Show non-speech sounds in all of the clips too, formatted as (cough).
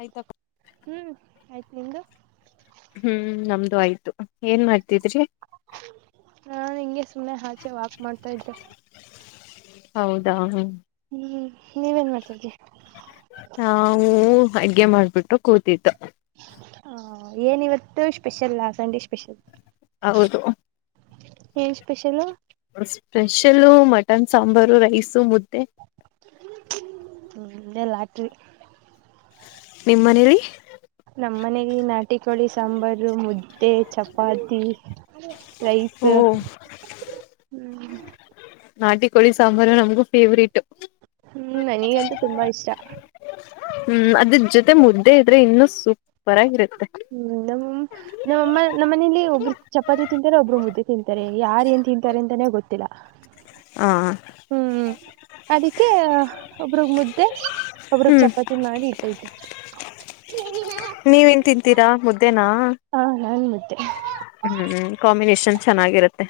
ಆಯ್ತಾ ಹ್ಮ್, ಆಯ್ತು. ನಿಂಗೆ ಹ್ಮ್, ನಮ್ದು ಆಯ್ತು. ಏನ್ ಮಾಡ್ತಿದ್ರಿ? ನಾನ್ ಹಿಂಗೆ ಸುಮ್ಮನೆ ಆಚೆ ವಾಕ್ ಮಾಡ್ತಾ ಇದ್ದೆ. ಹೌದಾ ಹ್ಮ್, ನೀವೇನ್ ಮಾಡ್ತಿದ್ರಿ? ನಾವೂ ಅಡ್ಗೆ ಮಾಡ್ಬಿಟ್ಟು ಕೂತಿದ್ದೋ ಹ, ಏನ್ ಇವತ್ತು ಸ್ಪೆಷಲಾ? ಸಂಡೆ ಸ್ಪೆಷಲ್ ಹೌದು ಏನ್ special? (unintelligible) Special, mutton sambar, rice, ಮುದ್ದೆ ಬ (unintelligible) ಲಾಟರಿ ನಿಮ್ ಮನೇಲಿ? ನಮ್ ಮನೇಲಿ ನಾಟಿ ಕೋಳಿ ಸಾಂಬಾರು, ಮುದ್ದ (unintelligible) ಮತ್ತೆ, ಚಪಾತಿ, ಓ ರೈಸ್, ಹ್ಮ ನಾಟಿ ಕೋಳಿ ಸಾಂಬಾರು, ನಮಗೂ ಫೇವ್ರೇಟು ಹ್ಮ್, ನನಿಗಂತೂ ತುಂಬಾ ಇಷ್ಟ. ಹ್ಮ್, ಅದ್ರ ಜೊತೆ ಮುದ್ದೆ ಇದ್ರೆ ಇನ್ನು ಸೂಪರ್ ಆಗಿರುತ್ತೆ ಹ್ಮ್, ನಮ್ ನಮ್ಮಮ್ಮ ನಮ್ಮ ಮನೇಲಿ ಒಬ್ರು ಚಪಾತಿ ತಿಂತೀರ, ಒಬ್ರು ಮುದ್ಧೆ ತಿಂತಿ (unintelligible) (unintelligible) ಯಾರ ಏನ್ ತಿಂತಾರೆ ಅಂತಾನೇ ಗೊತ್ತ (unintelligible) ತ್ತ (unintelligible) ಹಾ ಹ್ಮ್. ಅದಕ್ಕೆ ಒಬ್ರಗ್ ಮುದ್ದೆ, ಒಬ್ರಗ್ ಹ್ಮ್ ಚಪಾತಿ ಮಾಡಿ ಇಟ್ಟೈತೆ ಕಿನ (unintelligible) ನೀವೇನ್ ತಿಂತೀರಾ? ಮುದ (unintelligible) ಹ ನಾನ್ ಮುದ್ದೆ ಹ್ಮ್ಮ ಕಂಬಿನಷ (unintelligible) (unintelligible) ಚೆನ್ನಾಗಿರುತ್ತೆ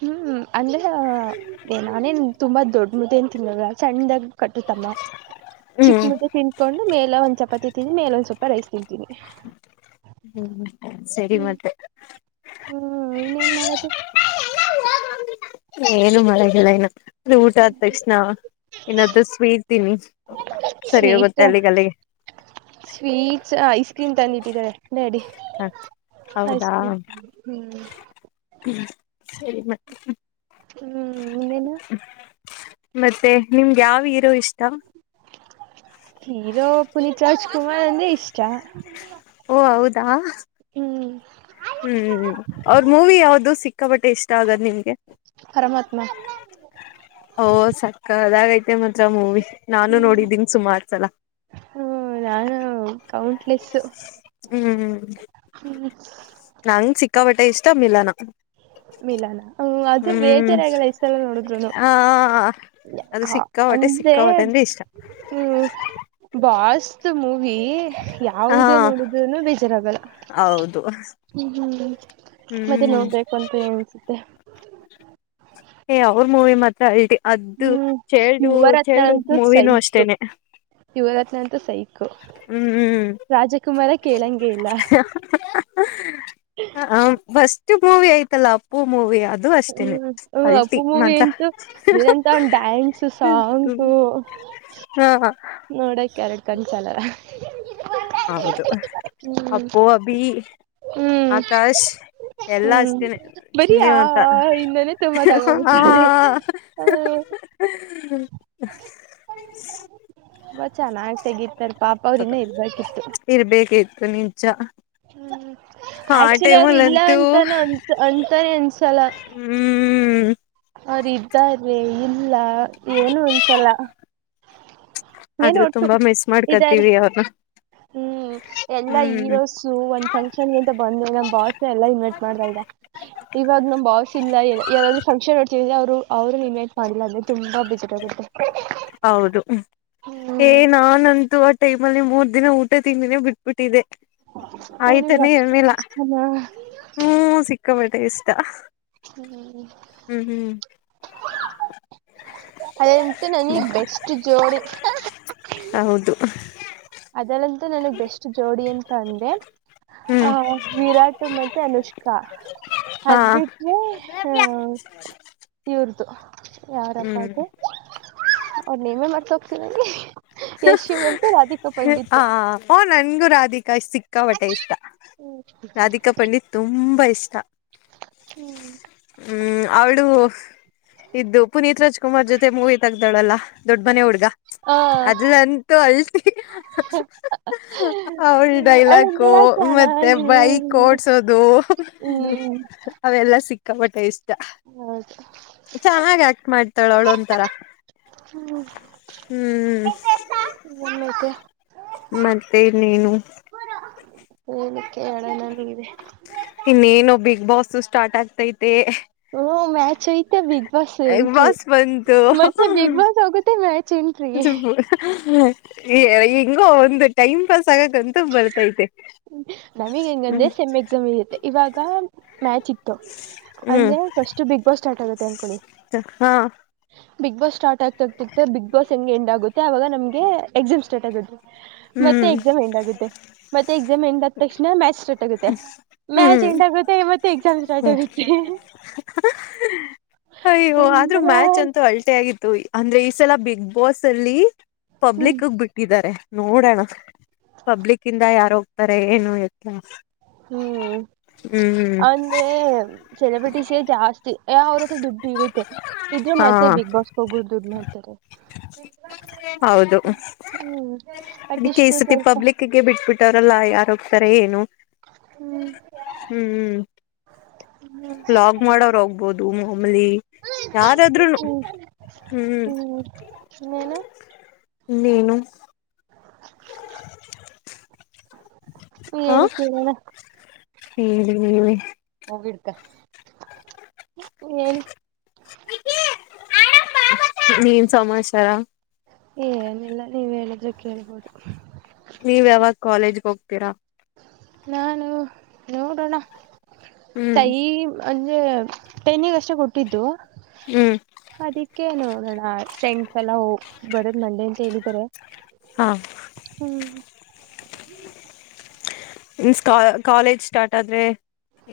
ಹ್ಮ್, ಅಂದ್ರೆ ನಾನೇನ್ ತುಂಬಾ ದೊಡ್ದ ಮುದ್ಧೆ ಏನ್ ತಿನ್ನಲ್ಲ, ಸಣ್ಣದಾಗ್ ಕಟ್ಟುತ್ ಅಮ್ಮ ಚಿಕ್ ಹ್ಮ್ ಮುದ್ಧೆ ತಿನ್ನಕೊಂಡ ಮೇಲೆ ಒಂದ್ ಚಪಾತಿ ತಿಂದ್, ಮೇಲೆ ಒಂದ್ ಸ್ವಲ್ಪ ರೈಸ್ ತಿಂತೀನಿ. ಹ್ಮ್, ಸರಿ ಮತ್ತೆ ಹ್ಮ್ ಇನ್ನೇನ್ ಮಾಡೋದು (unintelligible) ಏನು ಮಾಡಂಗಿಲ್ಲ ಇನ ಅ (unintelligible) ಊಟ ಆದ ತಕ್ಷಣ ಏನಾದ್ರೂ ಸ್ವೀಟ್ ತಿನ್ನಿ. ಸರಿ ಹೋಗುತ್ತೆ, ಸ್ವೀಟ್ ಅಲ್ಲಿಗೆ ಅಲ್ಲಿಗೆ ಸ್ವೀಟ್ಸ್ ಐಸ್ ಕ್ರೀಮ್ (unintelligible) ತಂದಿಟ್ಟಿದ್ದಾರೆ ಡ್ಯಾಡಿ ಹ ಐಸ್ ಹೌದಾ ಕ್ರೀಮ್ ಹ್ಮ್ (unintelligible) ಸರಿ ಮತ್ತ ಹ್ಮ್ ಇನ್ನೇನು (unintelligible) ಮತ್ತೆ ನಿಮ್ದ (unintelligible) ಯಾವ ಹೀರೋ ಇಷ್ಟ (unintelligible) ತ್ತ ಹೀರೋ ಪುನೀತ್ ರಾಜ್ ಕುಮಾರ್ ಅಂದ್ರೆ ಇಷ್ಟ ಚಾ ಓ ಹೌದಾ ಹ್ಮ್ ಅವ್ರ ಮೂವಿ ಯಾವ್ದು ಸಿಕ್ಕಾ ಬಟ್ಟೆ ಇಷ್ಟ ಆಗದ್ ನಿಮ್ಗೆ ಪರಮಾತ್ಮ ಓ ಸಕ್ಕ ಸಕ್ಕತ್ತಾಗೈತೆ ಮಾತ್ರ ಮೂವಿ ನಾನು ಹ್ಮ್ ನೋಡಿದ್ದೀನಿ ಸುಮಾರು ಸಲ ಹ್ಮ ನಾನು ಕೌಂಟ್ಲೆಸ್ಸು ಹ್ಮ್ ಹ ನಂಗ ಸಿಕ್ಕಾಪಟ್ಟೆ ಇಷ್ಟ ಮಿಲನ ಮಿಲನ ಹ್ಮ್ ಅದು ಹ್ಮ್ ಬೇಜಾರಾಗಲ್ಲ ಎಷ್ಟು ಸಲ ನೋಡಿದ್ರುನು ಆ ಅದು ಹ ಸಿಕ್ಕಾಬಟ್ಟೆ ಅಂದ್ರೆ ಸಿಕ್ಕಾಬಟ್ಟೆ ಅಂದ್ರೆ ಇಷ್ಟ ಹ್ಮ ಫಾಸ್ಟ್ ಮೂವಿ ಹಾ ಯಾವುದೇ ನೋಡುದನು ಬೇಜಾರಾಗಲ್ಲ ಹೌದು ಹ್ಮ್ ಮತ್ತೆ ಹ್ಮ್ ನೋಡ್ಬೇಕು ಅಂತೂ ಎನ್ಸುತ್ತೆ ಏ ಅವ್ರ ಮೂವಿ ಮಾತ್ರ ಅಲ್ಟಿ ಅದ್ದ ಹ್ಮ್ ಚೈಲ್ಡು ಯುವರತ್ನ ಚೈಲ್ಡು ಅಂತೂ ಮೂವಿನೂ ಸೈಕ್ ಅಷ್ಟೇನೆ ಯುವರತ್ನ ಅಂತ ಸೈ ರಾಜಕುಮಾರ ಕೇಳಂಗೆ ಇಲ್ಲ ಹಾ ಹಾ ಹಾ ಹಾ ಬಸ್ ಅಷ್ಟು ಮೂವಿ ಐ್ತಲ್ಲ ಅಪ್ಪು ಮೂವಿ ಅದು ಅಷ್ಟೇನೆ ಹ್ಮ್ ಹ ಅಲ್ಟಿ ಅಪ್ಪು ಮೂವಿ ಮಾತ್ರ ಅಂತು ಇರಂತ ಒಂದು ಡ್ಯಾನ್ಸ್ ಸಾಂಗು ಹಾ ನೋಡಕ್ ಕ್ಯಾರೆಟ್ ಕನ್ಸಲ ಹೌದು ಹ್ಮ್ ಅಪ್ಪು ಅಭಿ ಆಕಾಶ್ ಎಲ್ಲಾ ಹ್ಮ್ ಅಷ್ಟೇನೆ ಬರೀ ಚಿಂದಿ ಆ ಮಾತ್ರ ಆ ಇಂದಾನೆ ತುಂಬಾ ತಗೋಬಿಡ್ತಾರೆ. ಹ ತುಂಬಾ ಚೆನ್ನಾಗ್ ತೆಗಿತಾರ್ ಪಾಪ ಅವರು ಇನ್ನ ಇರ್ಬೇಕು ಇರ್ಬೇಕಿತ್ತು ನಿಜಾ ಆಕ್ಚುಲಿ ಅವರು ಇಲ್ಲ ಅಂತಾನ ಅ ಅಂತಾನೇ ಅನ್ (unintelligible) ಹ್ಮ್ ಅವರ ಇದ್ದಾರೆ. ಇಲ್ಲ ಏನು ಅನ್ಸಲ್ ಏನ್ ಆದ್ರೂ ಒಟ್ಟು ತುಂಬಾ ಮಿಸ್ ಇದಾರೆ ಮಾಡ್ಕತೀವಿ ಅವ್ರನ್ನ ಹ್ಮ ಎಲ್ಲಾ ಹ್ಮ್ ಈರೋಸ ಒಂದ್ ಫಂಕ್ಷನ್ಗಂತ ಬಂದ್ಮೇಲೆ ನಮ್ ಬಾಸ್ ಎಲ್ಲ ಇನ್ವೈಟ್ ಮಾಡತ ಇದ ಇವಾಗ ನಮ್ ಬಾಸ್ ಇಲ್ಲಲ ಯಾರಾದ್ರು ಫಂಕ್ಷನ್ ನಡ್ತಿದ್ರ ಅವರು ಅವ್ರನ್ನ ಇನ್ವೈಟ್ ಮಾಡಿಲ್ಲಂದ್ರೆ ತುಂಬಾ ಬೇಜಾರ್ ಆಗುತ್ತೆ. ಹೌದು ಏ ಹ್ಮ್ ನಾನಂತು ಟೈಮ್ ಅಲ್ಲಿ ಮೂರ್ ದಿನ ಊಟ ತಿಂದಿನೇ ಬಿಟ್ಬಿಟ್ಟಿದೆ. ಓ ನಿಮ್ಗೆ ಆಯ್ತನೇ ಅಷ್ಟೊಂದು ಇರಲಿಲ್ಲಾ ಇಷ್ಟನಾ ಹ್ಮ್ ಸಿಕ್ಕಬ ಇಷ್ಟ. ಹ ಹ್ಮ್ ಹ್ಮ್ ಅದೇ ಮತ್ತ ಬೆಸ್ಟ್ ಜೋಡಿ. (unintelligible) ಹೌದು ಅದರಲ್ಲಂತೂ ನನಗ್ ಬೆಸ್ಟ್ ಜೋಡಿ ಅಂತ ಅಂದೇ ಆ ಹ್ಮ್ ವಿರಾಟ್ ಮತ್ತೆ ಅನುಷ್ಕಾ. ಹಾ ಅದ್ ಬಿಟ್ರೆ ಅ ಇವ್ರುದು. ಯಾರಪ್ಪ ಅದು ಅವ್ರ ನೇಮೆ ಮರ್ತ ಹೋಗ್ ಯಶ ಮತ್ತು ರಾಧಿಕಾ. ಹ ಪಂಡಿತ್ ಓ ನಂಗೂನು. ಧಿಕಾ ಸಿಕ್ಕಾಪಟ್ಟೆ ಇಷ್ಟ. ರಾಧಿಕಾ ಪಂಡಿತ್ ತುಂಬಾ ಇಷ್ಟ. ಹ್ಮ್ ಅವಳು. ಇದ್ದು ಪುನೀತ್ ರಾಜ್ಕುಮಾರ್ ಜೊತೆ ಮೂವಿ ತಗ್ದಾಳಲ್ಲಾ ದೊಡ್ಡ ಮನೆ ಹುಡ್ಗ. ಆ ಅದಂತೂ ಅಲ್ಟ (unintelligible) ಅವಳ ಡೈಲಾಕೂ ಅವಳೊಂಥರ ಮತ್ತೆ ಚೆನ್ನಾಗಿ ಬೈಕ್ ಓಡ್ಸೋದು ಹ್ಮ್ ಅವೆಲ್ಲ. ಸಿಕ್ಕಾಪಟ್ಟೆ ಇಷ್ಟ. ಚೆನ್ನಾಗ ಆಕ್ಟ್ ಮಾಡ್ತಾಳ ಅವಳೊಂಂತರ. ಹೌದು ಹ್ಮ್ ಮತ್ತೆ ಮತ್ತೆನ್ನೇನು? ಏನಕ್ಕೆ (unintelligible) ಇನ್ನೇನು ಬಿಗ್ ಬಾಸ್ ಸ್ಟಾರ್ಟ್ ಆಗ್ತ ಇತ್ತು. ಓ ಮ್ಯಾಚ್ ಐತೆ big boss big entry boss ಮತ್ತೆ ಬಿಗ್ ಬಾಸ್ ಹೋಗುತ್ತೆ ಮ್ಯಾಚ್. ಎಂಟ್ರಿ (unintelligible) ಹ ಹೆಂಗೋ ಒಂದು ಟೈಮ್ ಪಾಸ್ ಆಗಕ್ಂತೂ ಬರ್ತೈತೆ. ನಮಗ್ ಹೆಂಗಂದ್ರೆ ಹ್ಮ್ ಸೆಮ್ ಎಕ್ಸಾಮ್ ಇರುತ್ತೆ. ಇವಾಗ ಮ್ಯಾಚ್ ಇತ್ತು ಹ್ಮ್ ಅಂದ್ರೆ ಫಸ್ಟ್ ಬಿಗ್ ಬಾಸ್ ಸ್ಟಾರ್ಟ್ ಆಗತ್ತೆ ಅನ್ಕೊಳ್ಳಿ ಹಾ ಬಿಗ್ ಬಾಸ್ ಸ್ಟಾರ್ಟ್ ಆಗ್ತ ಆಗ್ತಿತ್ತ. ಬಿಗ್ ಬಾಸ್ ಹೆಂಗೆ ಎಂಡ್ ಆಗುತ್ತೆ ಆಾಗ ನಮಗೆ ಎಕ್ಸಾಮ್ ಸ್ಟಾರ್ಟ್ ಆಗುತ್ತೆ. ಮತ್ತೆ ಹ್ಮ್ ಎಕ್ಸಾಮ್ ಹೆಂಗ್ ಆಗುತ್ತೆ ಮತ್ತೆ ಎಕ್ಸಾಮ್ ಎಂಡ್ ಆದ ತಕ್ಷಣ ಮ್ಯಾಚ್ ಸ್ಟಾರ್ಟ್ ಆಗುತ್ತೆ ಮ್ಯಾಚ್ ಹ್ಮ್ ಎಂಡ್ ಆಗುತ್ತೆ ಮತ್ತೆ ಎಕ್ಸಾಮ್ ಸ್ಟಾರ್ಟ್ ಆಗುತ್ತೆ ಅಯ್ಯೋ ಆದ್ರೂ ಒಂಥರ ಮ್ಯಾಚ್ ಅಂತೂ ಅಲ್ಟಿ ಆಗಿತ್ತು ಅಂದ್ರೆ ಸಲ ಬಿಗ್ ಬಾಸ್ ಅಲ್ಲಿ. ಹ್ಮ್ ಪಬ್ಲಿಕ್ಗ್ ಬಿಟ್ಟಿದ್ದಾರೆ. ನೋಡೋಣ ಪಬ್ಲಿಕ್ ಇಂದ ಯಾರು ಹೋಗ್ತಾರೆ ಏನು ಎತ್ತ. ಹ್ಮ್ ಹ್ಮ್ ಅಂದ್ರೆ. ಸೆಲೆಬ್ರಿಟಿಸೆ ಜಾಸ್ತಿ ಅವ್ರ ಹತ್ರ ದುಡ್ಡು ಇರುತ್ತೆ. ಇದರು ಹಾ ಮತ್ತೆ ಬಿಗ್ ಬಾಸ್ಗೆ ಹೋಗೋದು ದುಡ್ಡು ಮಾ. (unintelligible) ಹೌದು ಅದಕ್ಕೆ ಈ ಅಟ್ಲೀಸ್ಟ್ ಸತಿ ಸ್ವಲ್ಪ ಪಬ್ಲಿಕ್ಗೆ ಬಿಟ್ಬಿಟ್ಟ್ರಲ್ಲ ಯಾರ. ತಾರೆ ಏನು. ಹ್ಮ್ ಲಾಗ್ ಮಾಡೋರು ಹೋಗ್ಬೋದು. ಟು ಮಮಲಿ ಯಾರಾದ್ರರುನು ಹ್ಮ್. ಇನ್ನೇನು ಏನೇನು ಕೇಳಿಸ್ತಿದೆನಾ ಹೇಳಿ ಹೇಳಿ ಹೋಗಡ್ತ ಹೇಳಿ ನೀನ್ ಸಮಮಾಚಾರ. ಏನಿಲ್ಲ ನೀವ ಹೇಳಿದ್ರೆ ಕೇಳ್ಬೋದು. ನೀವ್ ಯಾವಾಗ ಕಾಲೇಜ್ಗೆ ಹೋಗ್ತೀರಾ. ನಾನು ನೋಡೋಣ. ಹ್ಮ್ ಟೈಮ್ ಅಂದ್ರೆ ಟೆನಿಂಗ್ ಅಷ್ಟೇ ಕೊಟ್ಟಿದ್ದು. ಹ್ಮ್ ಅದಕ್ಕೆೇ ನೋಡೋಣ (unintelligible) ಸಲ ಬರೋದು ಮಂಡೇ ಅಂತ ಹೇಳಿದ್ದಾರೆ. ಹಾ ಹ್ಮ್. (inaudible) ಇನ್ ಸ್ಕಾ ಕಾಲೇಜ್ ಸ್ಟಾರ್ಟ್ ಆದ್ರೆ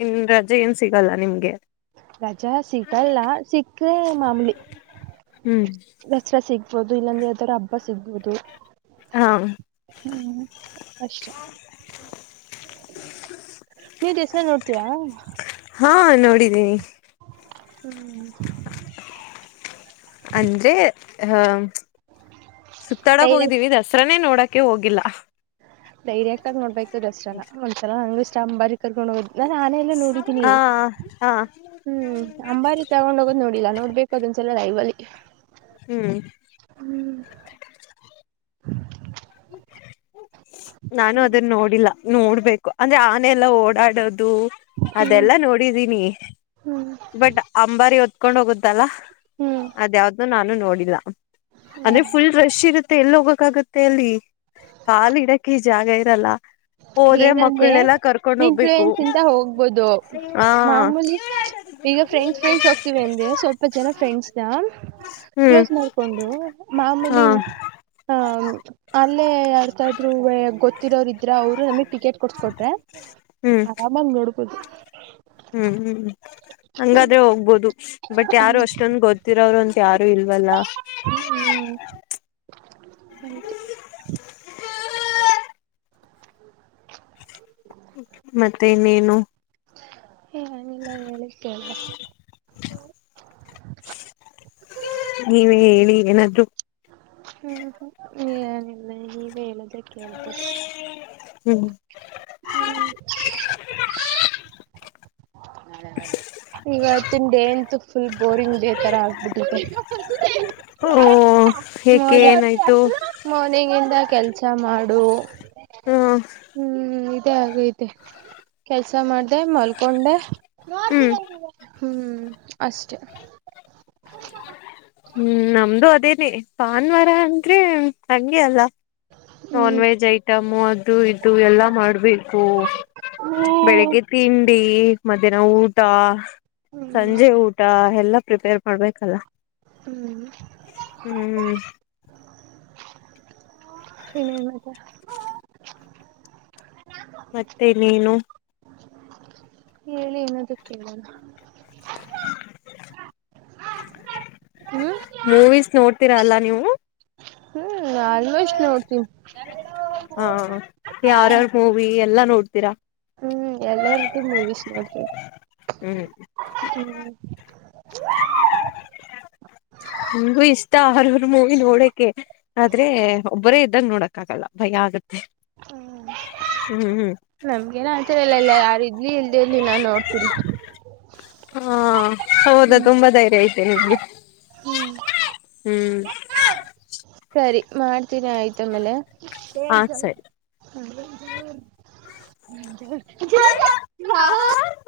ಇನ್ ರಜೆ ಏನ್ ಸಿಗಲ್ಲ ನಿಮ್ಗೆ. ರಜಾ ಸಿಗಲ್ಲ ಸಿಕ್ಕ್ರೇ ಮಾಮೂಲಿ. ಹ್ಮ್ ದಸರಾ ಸಿಗ್ಬೋುದು ಇಲ್ಲಾಂದ್ರೆ ಈ ತರ ಹಬ್ಬ ಸಿಗ್ ಸಿಗಬೋದು. ಹಾ. ಹ್ಮ್ ಅಷ್ಟೇ ನೀವ ದಸರ ನೋಡ್ತೀಯಾ. ಹಾ ನೋಡಿದ್ದೀನಿ. ಹ್ಮ್. ಅಂದ್ರೆ ಹಹ. ಸುತ್ತಾಡಕ್ ಡೈರೆಕ್ಟ್ ಹೋಗಿದ್ದೀವಿ ದಸರಾನೇ ನೋಡಕ್. ಅದಕ್ಕೆ ಹೋಗಿಲ್ಲ ಡೈರೆಕ್ಟ್ ಆಗಿ ನೋಡ್ಬೇಕು ಒಸೆಂಗ (inaudible) ಹೋಲಿಕೆ ಇಲ್ಲ ಚೇಂಬರ್ ಗೆ ಕರಕೊಂಡು ಹೋದೆ ನಾನೆಲ್ಲ ನೋಡಿದೀನಿ ಹಾ ಹಾ ಹ್ಮ್ ಅಂಬಾರಿ ತಗೊಂಡ್ ಹೋಗೋದ್ ನೋಡಿಲ್ಲ ನೋಡ್ಬೇಕು ಕೊದಂಚಲ್ಲ ನಐ ಬಿ (inaudible) ಹ್ಮ್ (inaudible) ಹ್ಮ (inaudible) ನಾನು ಅದನ್ನ ನೋಡಿಲ್ಲ ನೋಡ್ಬೇಕು ಅಂದ್ರೆ ಆನೆ ಎಲ್ಲ ಓಡಾಡದು ಹ್ಮ್ ಅದೆಲ್ಲ ನೋಡಿದೀನಿ ಬಟ್ ಅಂಬಾರಿ ಹೊತ್ತು ಹೋಗೋದು ಕರ್ಕೊಂಡು ಹೋಗುತ್ತಲ ಹ್ಮ್ ಅದ ಯಾವ್ದು ನಾನು ನೋಡಿಲ್ಲ ಇಲ್ಲ ಅಂದರೆ ಫುಲ್ ರೇಶ್ ಇರುತ್ತೆ ಎಲ್ಲಿ ಹೋಗೋದು ಸಾಕಾಗುತ್ತೇ ಅಲ್ಲಿ ಕಾಲು ಇಡೋಕೆ ಎಕೇ ಜಾಗ ಇರಲ್ಲ ಏನು ಅಂದರೆ ಮಕ್ಕಳನೆಲ್ಲಾ ಕರ್ಕೊಂಡ್ ಹೋಗ್ಬೇಕು ಫ್ರೆಂಡ್ಸ್ ನೀನು ಜೊತೆ ಹೋಗ್ಬೋದು ಹಾ ಮಾಮೂಲಿ ಈಗ ಫ್ರೆಂಡ್ಸ್ ಫ್ರೆಂಡ್ಸ್ ಹೋಗ್ತಿೀವಿ ಅಂದೆ ಸ್ವಲ್ಪ ಜನ ಫ್ರೆಂಡ್ಸ್್ದ ಹ್ಮ್ ಕ್ಲೋಸ್ ಮಾಡ್ಕೊಂಡು ಹಾ ಅಲ್ಲಿ ಯಾರದು ಆದರು ಗೊತ್ತು ಇರೋರು ಇದ್ದರೆ ಇದ್ದರೆ ಅವರು ನಮಗ್ ಟಿಕೆಟ್ ಕೊಡ್ಸ್ಕೊಕೊಟ್ಟರೆ ಹ್ಮ್ ಆರಾಮಾಗಿ ನೋಡ್ಬೋದು ಹ್ಮ್ ಹ್ಮ್ ಹಂಗಾದ್ರೆ ಹೋಗ್ಬೋದು ಬಟ್ ಯಾರು ಅಷ್ಟೊಂದ ಗೊತ್ತಿರೋರು ಅಂತ ಯಾರು ಇಲ್ವಲ್ಲ ಹ್ಮ್ ಹೌದು ಮತ್ತೆ ಇನ್ನೇನು ಏನಿಲ್ಲ ಹೇಳಿ ಕೇಳ ನೀವೇ ಹೇಳಿ ಏನಾದ್ರೂ ಹ್ಮ್ ಹ್ಮ ಏನಿಲ್ಲ ನೀವೇ ಹೇಳಿದರೆ ಕೇಳಿತೀನಿ ಹ್ಮ್ ಕೇಳಿಬೇಕು ಹೂ ಈವತ್ತಿನ ಡೇ ಅಂತೂ ಫುಲ್ ಬೋರಿಂಗ್ ಡೇ ತರ ಆಗ್ಬಿಟ್ಟಿದೆ. ಒಹ್ ಏಕೆ ಮಾರ್ನಿಂಗ್ ಏನಾಯ್ತು? ಮಾರ್ನಿಂಗ್ ಇಂದ ಕೆಲ್ಸ ಮಾಡು (unintelligible) ನಿದ್ದೆ ಆಗಯ್ತೆ. ಕೆಲ್ಸ ಮಾಡ್ದೆ ಮಲ್ಕ್ ಒನ್ ಡೇ ಹ್ಮ್ ನೋಡ್ತೀರಾ ನೀವ್ ಇವತ್ತು. ಹ್ಮ್ ಅಷ್ಟೇ. ಹ್ಮ್ ನಮ್ದು ಅದೇನೆ. ಪಾನ್ವರನ್ ತ್ರೀವ್ ನನ್ ತಂಗಿ ಅಲ್ಲ. ನಾನ್ ಹ್ಮ್ ವೆಜ್ ಐಟಮು ಅದು ಇದು ಎಲ್ಲಾ ಮಾಡ್ಬೇಕು. ಬೆಳಿಗ್ಗೆ ಹ್ಮ್ ತಿನ್ ಟೀ, ಮಧ್ಯಾನ ಊಟ ಸಂಜೆ ಊಟ ಆಯ್ ಎಲ್ಲಾ ಪ್ರಿಪೇರ್ ಮಾಡ್ಬೇಕಲ್ಲ. ಹ್ಮ್. ಹ್ಮ್ (unintelligible) ಇನ್ನೇನ್ ಮತ್ತೆ? ಮತ್ತೇ ಇನ್ನೇನು? ಹೇಳಿ ಏನಾದ್ರೂ ಕೇಳಣ. ಹ್ಮ್ ಮೂವೀಸ್ ನೋಡ್ ತಿರ ಅಲ್ಲ ನೀವು. ಹ್ಮ್ ಆಲ್ಮೋಸ್ಟ್ ನೋಡ್ತೀನಿ. ಹಾ ಯಾರ ಯಾರ್ ಮೂವಿ ಎಲ್ಲಾ ನೋಡ್ತೀರಾ? ಹ್ಮ್ ಎಲ್ಲಾರ್ದು ಮೂವಿಸ್ ನೋಡ್ತಿನಿ. ಹ್ಮ್ (unintelligible) (unintelligible) ನನ್ಗು ಇಷ್ಟ ಹಾರರ್ ಮೂವಿ ನೋಡಕೆ. ಆದ್ರೇ ಒಬ್ಬರೇ ಇದ್ದಾಗ್ ನೋಡಕ್ ಆಗಲ್ಲ ಭಯ ಆಗತ್ ಹ್ಮ್ಮ್. ಹ್ಮ್ ನಮ್ಗೆಲ್ಲಾ ಆತರಾ ಎಲ್ಲ ಇಲ್ಲ ಯಾರ್ ಇರ್ಲಿ ಇಲ್ದೆೇ ಇರ್ಲಿ ನಾನ್ ನೋಡ್ತೀನಿ. ಹಾ. ಹೌದಾ ತುಂಬಾ ಧೈರ್ಯ ಇತ್ತ್. (unintelligible) ಹ್ಮ್ಮ್. ಹ್ಮ್. ಸರಿ ಮಾಡ್ತೀನಿ ಆಯ್ತು. ಹಾ ಸರಿ (unintelligible) (unintelligible) (unintelligible)